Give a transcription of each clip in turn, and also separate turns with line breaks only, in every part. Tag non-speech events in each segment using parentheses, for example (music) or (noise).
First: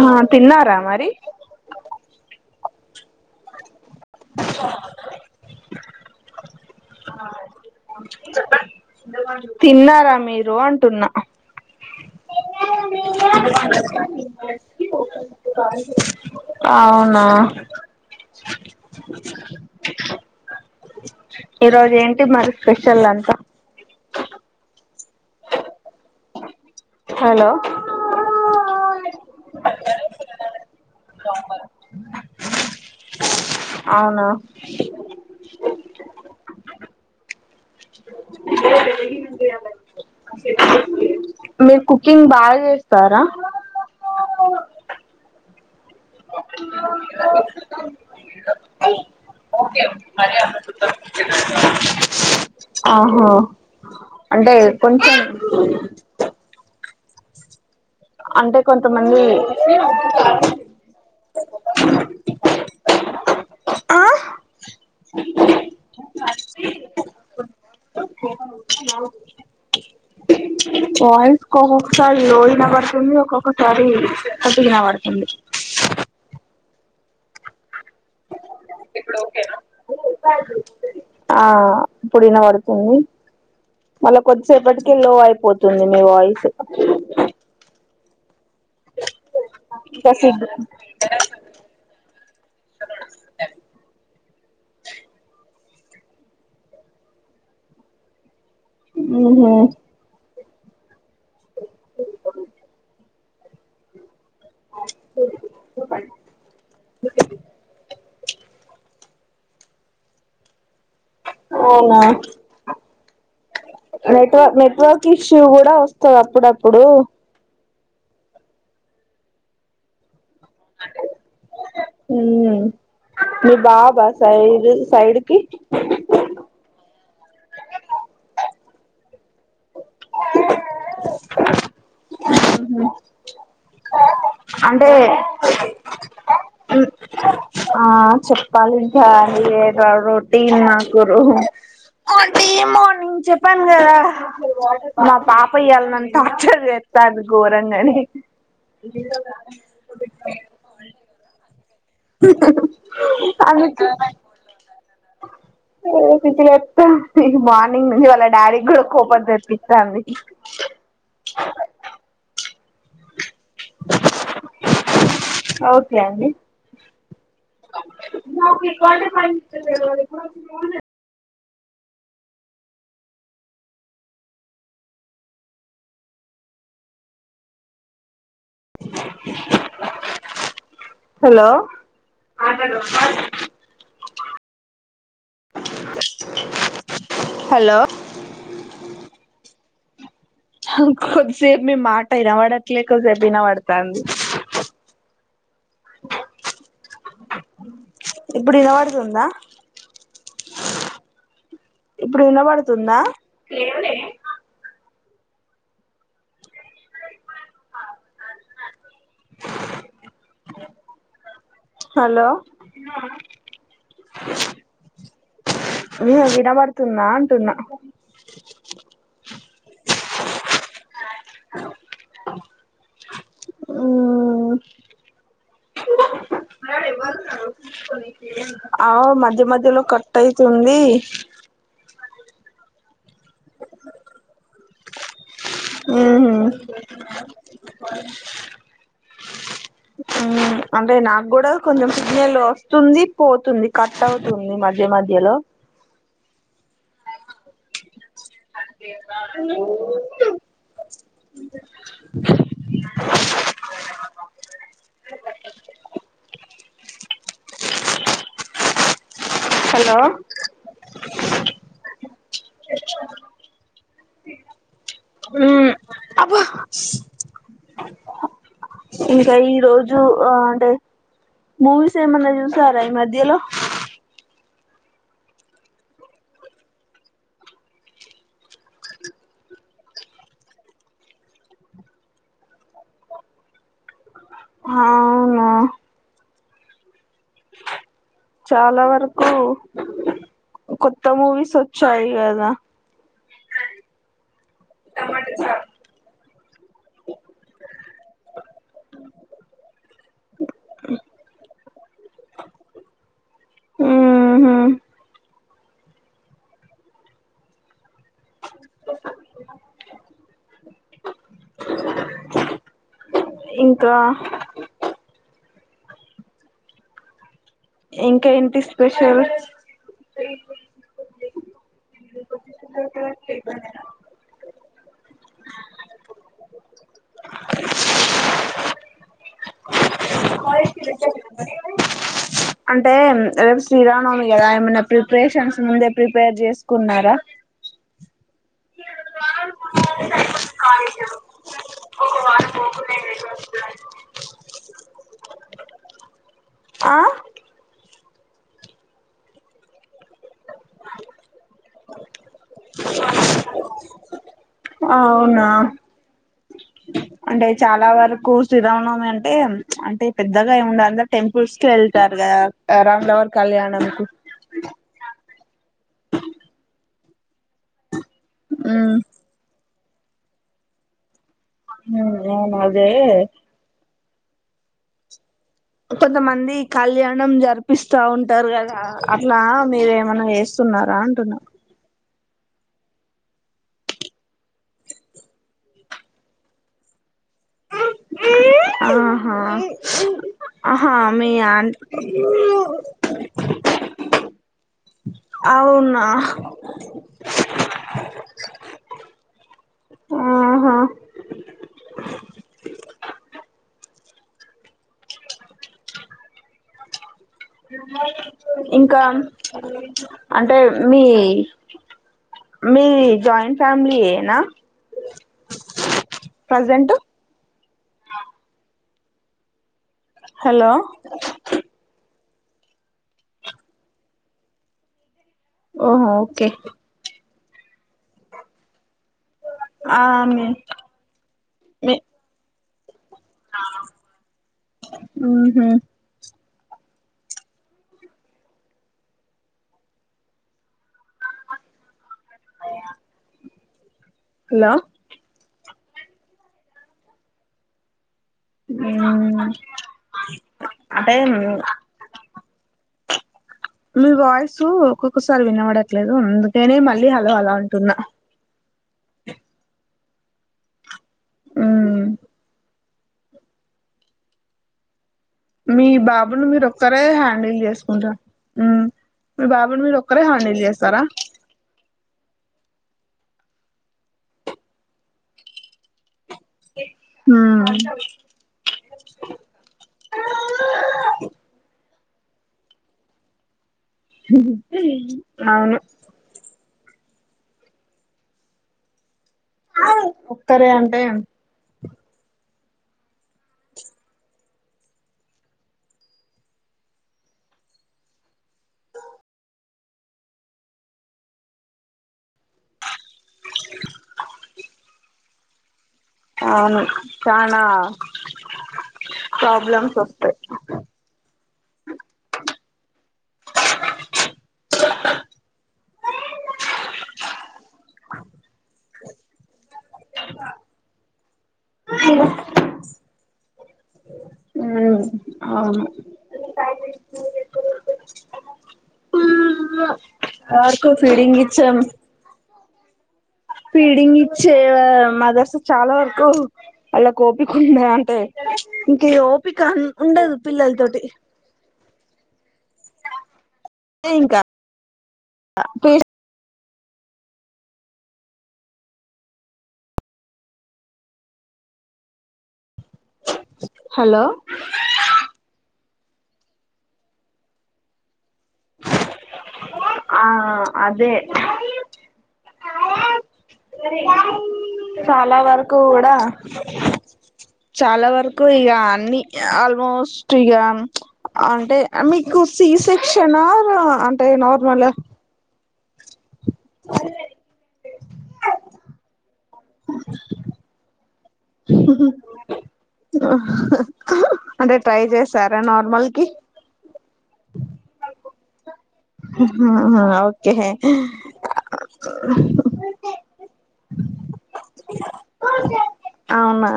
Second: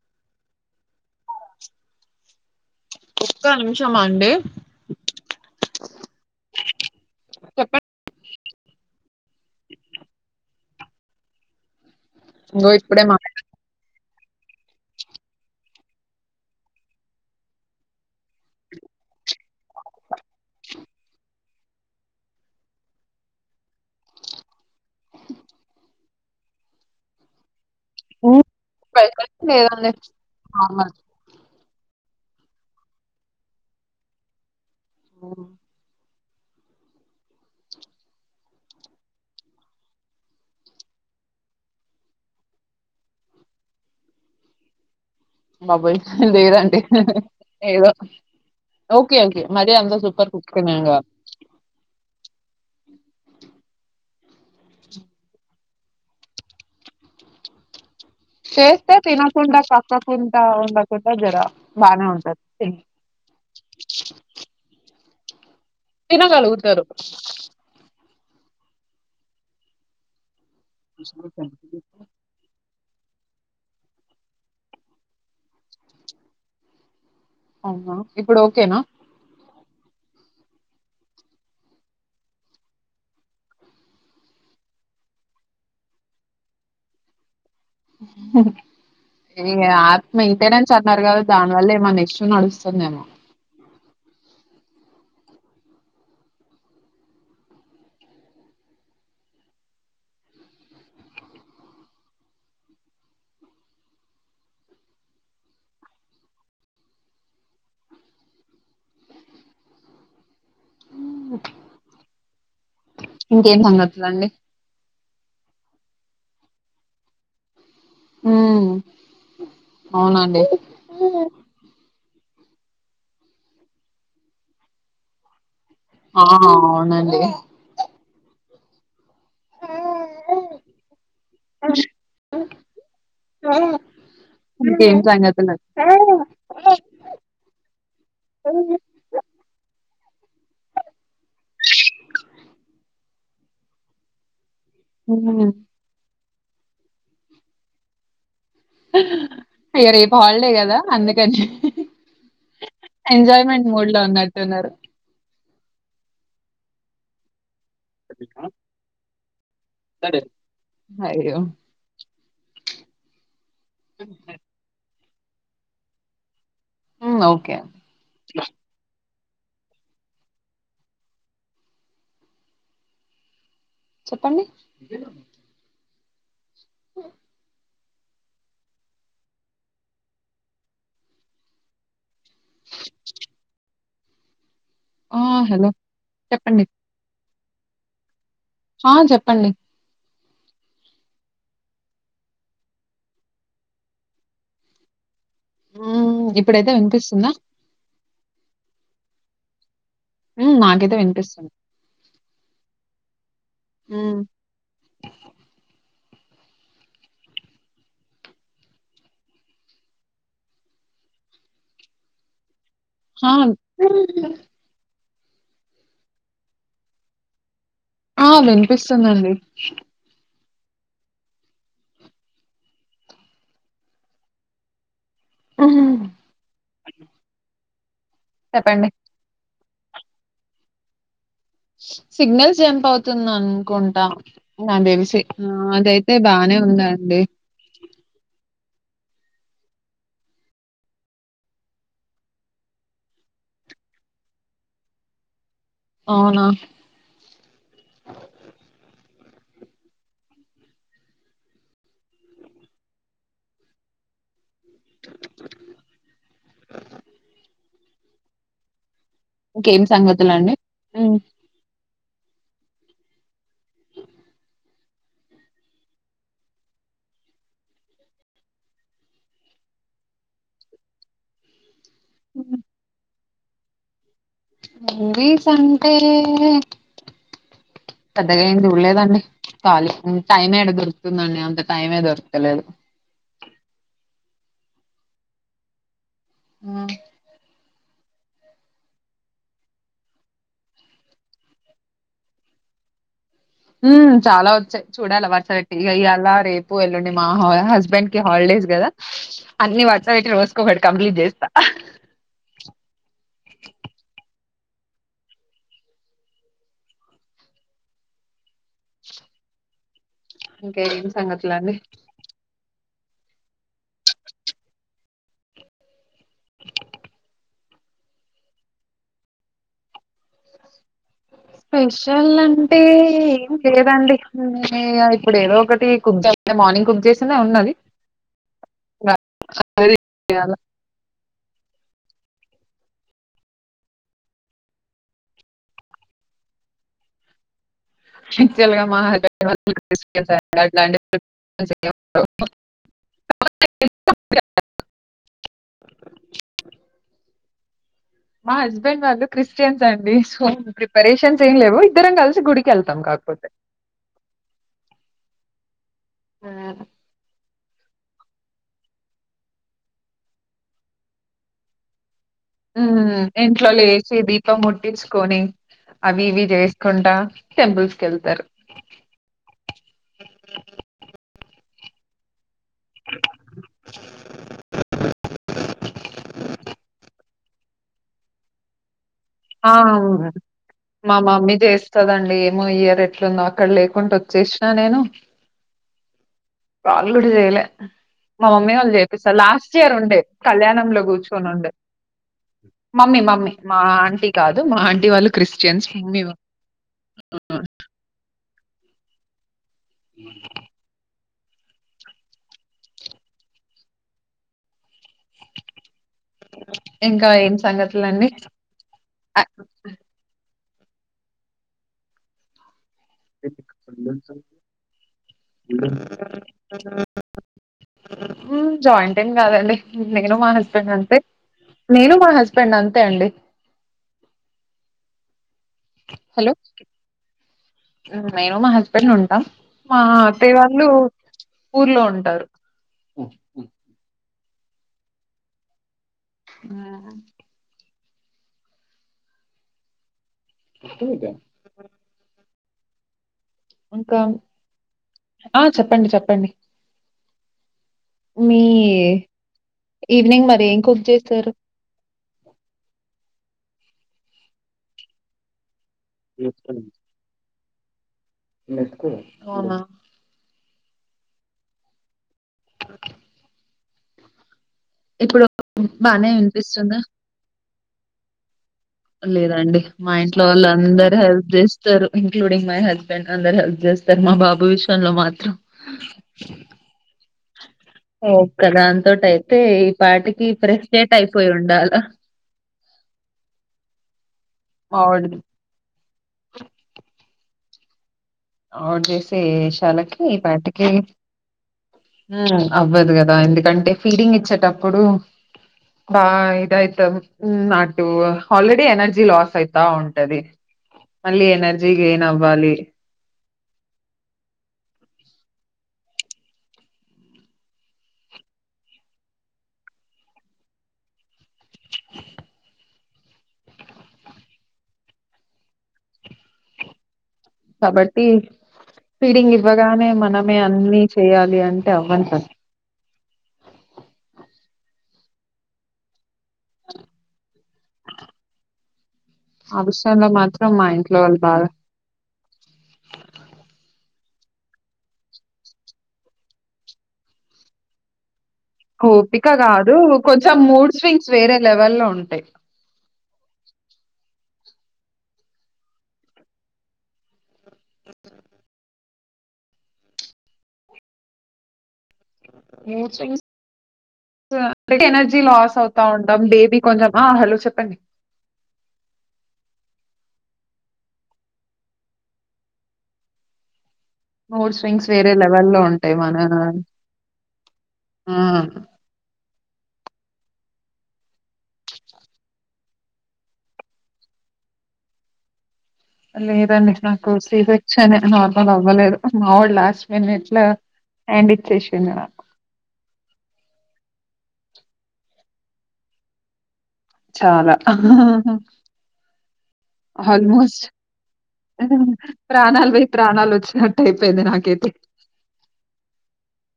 ఆ తిన్నారా మరి
ఒక్క నీ
నిక్ కవల్నా తిన్నారా మీరు అంటున్నా
ఇంగో ఇప్పుడే మా
అవునా ఈరోజు ఏంటి మరి స్పెషల్ వంటా హలో
లేదండి నార్మల్
బ (unintelligible) అవునా
ఉమ్
మీరు కుకింగ్ బాగా చేస్తారా
బాబోయ్ లేదండి ఏదో ఓకే ఓకే మరి అంతా సూపర్ కుక్న్నా
ఆహా అంటే కొంచెం హూ
చేస్తే
కొంతమంది
తినకుండా పక్కకుంట ఉండకుండా జర బాగానే ఉంటది
గూ
థినగాలుగితారు
అ (unintelligible) వాయిస్ కో ఒకాకసారి లో ఇనాబాడా ఉమ్ ఒక్కొక్కసారి పదుగిన పడుతుంది
అవునా ఇప్పుడు ఓకేనా
ఆ ఇపుడు వీనాపడుతుంది మళ్ళా కొద్దిసేపటికి లో అయిపోతుంది మీ వాయిస్
హు హు ఏ
ఇంకా
ఆత్మ
సిగ్గు
ఇతేడని అన్నారు కదా దానివల్ల ఏమో నెక్స్ట్ నడుస్తుందేమో
ఉహుమ్ చు అవునా
ఇంకేం సంగతులండి
నెట్వర్ నెట్వర్క్ ఇష్యూ కూడా వ స్థాధి అప్పుడప్పుడు
ఉమ్ అవునాండి
అండీ ఉమ్ మీ బాబా సైడ్ సైడ్కి
ఆ అవునండి
మ్మ్ హు అంటే
ఇంకేం సంగతులు
మ్ ఆ చెప్పాలి ఇంకా నీవే. అ రొటీన్ మా కురు చెప్పాను కదా మా
మ్
పాప ఇయ్యాల నన్ టార్చర్ చేత్తాంది ఘోరంగనే
ఇగ రేపు హాలిడే కదా అందుకని ఎంజాయ్మెంట్ మూడ్ లో ఉన్నట్టున్నారు
(unintelligible) నిన్నుంచి వాళ్ళ డాడీక్కూడా కోపం తెప్పిస్తాంది
అయ్యో!
ఓకే అండి
మ్మ్ ఓకే
(unintelligible)
చెప్పండి హ్
హలో
ఆ హలో చెప్పండి
హలో
ఆ చెప్పండి
కొద్దిసేపు మీ మాట వినపడట్లే కొద్దిసేపు ఇనపడతాంది
ఇప్పుడైతే వినిపిస్తుందా
ఇప్పుడు వినబడుతుందా
హుమ్ నాకైతే వినిపిస్తుంది
ఇప్పుడు వినబడుతుందా
హ్మ్.
హలో
ఆ!
వే వినబడుతుందా అంటున్నా
ఆ వినిపిస్తుందండి
మ్మ్
హుమ్
ఆవ్ మద్య మద్యలో కటైతుంది
సిగ్నల్స్ జంప్ అవ్ తుంద్ అనుకుంటా నా తెలిసి ఆ అదైతే
మ్మ్
బానే ఉందండి
ఆ అంటే నాకు కూడా కొంచెం సిగ్నల్ వస్తుంది పోతుంది కట్ అవుతుంది మధ్య మధ్యలో
అవునా
అ
ఇంకేం
హలో
సంగతులండి ఉమ్
మ్మ్ అబ్బ ఇంకా ఈ రోజు ఆ అంటే మూవీస్ ఏమన్నా చూసారా ఈ మాధ్యలో
మూవీస్ అంటే పెద్దగా ఏం చూడలేదండి ఖాలీ టైం ఏడ దొరుకుతుందండి అంత టైమే దొరుక్తలేదు
హ‌ అవునా
ఉమ్
చాలా వరకు కొత్త మూవీస్ వచ్చాయి కదా
ఉమ్ చాలా వచ్చాయి చూడాల వరస పెట్టి ఇక ఇయ్యాల రేపు పు ఎల్లుండి మా హా హస్బెండ్ కి హాలిడేస్ కదా అన్ని వరస పెట్టి రోజుకొకటి కంప్లీట్ చేస్తా
ఊహు
ఇంకేం సంగతులండి
ఇంకా ఇంకేంటి స్పెషల్
స్పెషల్ అంటే ఏం లేదండి నేనే ఇగ ఇప్పుడు ఏదో ఒకటి కుక్ చే (unintelligible) మార్నింగ్ కుక్ చేసిందే ఉన్నది (unintelligible)
స అంటే రేపు శ్రీరామనవమి కదా ఏమైనా ప్రిపరేషన్స్ ముందే ప్రిపేర్ చేసుకున్నారా
యాక్చువల్గా మా హస్బెండ్ వాళ్ళు (unintelligible) స
ఆ
మా హస్బెండ్ వాళ్ళు క్రిస్టియన్స్ అండి సో ప్రిపరేషన్స్ ఏం లెవ్వు ఇద్దరం కలిసి గుడికెళ్తాం కాకపోతే
ఆ అంటే చాలా వర్ కు శ్రీ రామనవమి అంటే అంటే పెద్దగా ఏం ఉండ అందరు టెంపుల్స్ కి వెళ్తా
ఉమ్ ఇంట్లో లేచి దీపం ముట్టిచ్చుకోని అవి ఇవి చేసుకుంటా టెంపుల్స్ కెళ్తారు
ఉమ్ అవును (inaudible) జే కొంతమంది కళ్యాణం జరిపిస్తా ఉంటారు కదా అట్లా
ఆ
మీరేమన్నా ఏస్తున్నారా అంటున్నా
తదండి ఏమో ఇయర్ ఎట్లుందో అక్కడ లేకుంటొచ్చేసినా నేను వాళ్ కూడ చెయ్ లే మా మమ్మీ వాళ్ళు చేపిస్తారు
ఆహా
లాస్ట్ ఇయర్ ఉండే
ఆహా
కళ్యాణంలో
మీ ఆన్
కూర్చోనుండే మమ్మీ మమ్మీ మా ఆంటీ కాదు మా ఆంటి వాళ్ళు క్రిస్టియన్స్,
అవునా
మేము. ఉ
ఆహా
ఇంకా ఏం సంగతులండి
ఇంకా, అంటే. మీ. మీ జాయింట్ ఫ్యామిలీయేన, ప్రజెంటు.
జాయింటెన్ కాదండి. నేను మా హస్బెండ్ అంతే, నేను మా హస్. తనఅంతే అండి.
ఓహా ఓకే.
హలో నేను మా హస్బెండ్ ఉంటాం,
ఆ
మా
మీ
అత్తయ్య వాళ్ళు, ఊర్లో ఉంటారు.
(inaudible) ఊహు.
(unintelligible) వూకె.
(inaudible)
ఇంకెన్.
హలో
చెప్పండి, చెప్పండి. మీ,
ఉమ్
ఈవినింగ్ మరి ఏం కుక్
అంటే
చేస్తారు.
మీ వాయస్సు ఒక్కొక్కసారి వినబద్. చేలేదు అందుకేనే మళ్ళీ హలో హలో అ. తిన్న.
అవునా.
అవునా.
(inaudible) ఇప్పుడు
మీ
బాగానే
బాబును మీరు
వినిపిస్తుందా,
ఒక్కరే హ్యాండిల్ చేసుకుంటా ఉమ్ మీ
లేదండి
బాబుని మీరు
మా
ఒక్కరే
ఇంట్లో
హ్యాండిల్
వాళ్ళు
చేస్తారా
అందరు హెల్ప్ చేస్తారు ఇంక్లూడింగ్. మై హస్బెండ్ అందరు హెల్ప్ చేస్తారు మా బాబు విషయంలో మాత్రం.
ఉమ్.
ఒక్క దానతో టైతే, ఈ పాటికి ఫ్రెస్టేట్ అయిపోయి ఉండాల.
అవును.
On this. ఏ శాలకి ఈ
ఒక్కరే
పాటికి.
అంటే
ఉమ్ అవ్వదు గదా ఎందుకంటే ఫీడింగ్ ఇచ్చేటప్పుడు, బా ఇదయితమ్ ఉమ్ అటు ఆల్రెడీ ఎనర్జీ లాస్ అయితా ఉంటది, మళ్ళీ ఎనర్జీ గెన్ అవ్వాలి.
అవును చానా ప్రాబ్లమ్స్ వస్తాయి
(unintelligible) కాబట్టి సీడింగ్ ఇవ్వగానే మనమే అన్ని చేయాలి అంటే అవ్వంటారు
ఉమ్ అవును
(unintelligible) ఆ విష్ లో మాత్రం మా
వరకు
ఇంట్లో
ఫీడింగ్
వాళ్లు బాగా
ఇచ్చాం పీడింగ్ ఇచ్చే మా దస చాలా వరకు అలా కోపికుండె అంటే ఇంక ఈ
ఓపిక కాదు
ఉండదు
కొంచెం మూడ్
పిల్లలతోటి
స్వింగ్స్ వేరే లెవెల్ లో ఉంటాయి
అ హలో
ఎనర్జీ లాస్ అవు గా ఉంటాం బేబీ కొంచెం ఆ హలో చెప్పండి
ఆ అదే
మూడ్ స్వింగ్స్ వేరే
చాలా వరకు
లెవెల్లో
కూడా
ఉంటాయి మన
చాలా
ఆ
వరకు ఇక అన్నిీ ఆల్మోస్ట్ ఇక అంటే మీకు సి సెక్షన్ అంటే నార్మల్ ఆ
లేదండి నాకు సి సరె నార్మల్ అవ్వలేదు మావాడు లాస్ట్ మినిట్లా హ్యాండ్ ఇచ్చేసింది నాకు
అంటే ట్రై చేశారా నార్మల్ కి
చాలా అ హ్మ్మ్
ఓకే
ఆల్మోస్ట్ ప్రాణాలు బయి ప్రాణాలు వచ్చ అయిపోయింది నాకైతే
అవునా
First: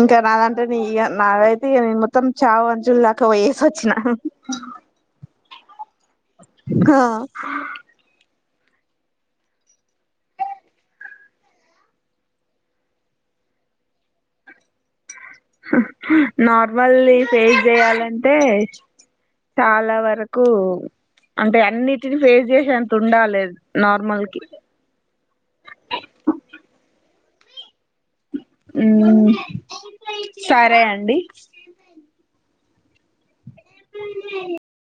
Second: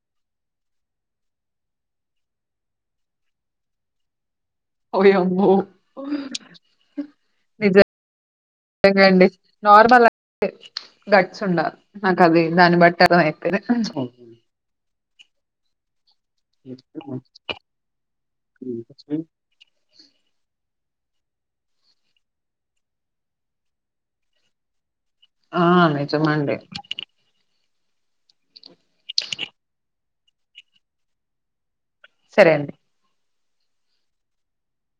ఇంకా నాదంటే న ఇక నాకైతే ఇ నేను మొత్తం చావు అంచులు దాకా పోయేసి వచ్చిన
ఒయమ్మో
హా
ండి నార్మల్ అతే గట్స్ ఉండాలి నాకు అది దాన్ని బట్టి అర్దం అయితే
హ్మ్మ్ నార్మల్లిిి ఫేస్ చేయాలంటే చాలా వరకు అంటే అన్నిటిని ఫేస్ చేసేంత ఉండాలేద్ నార్మల్ కి
ఆ నిచమండి
మ్ సరే అండి
అండి
(unintelligible)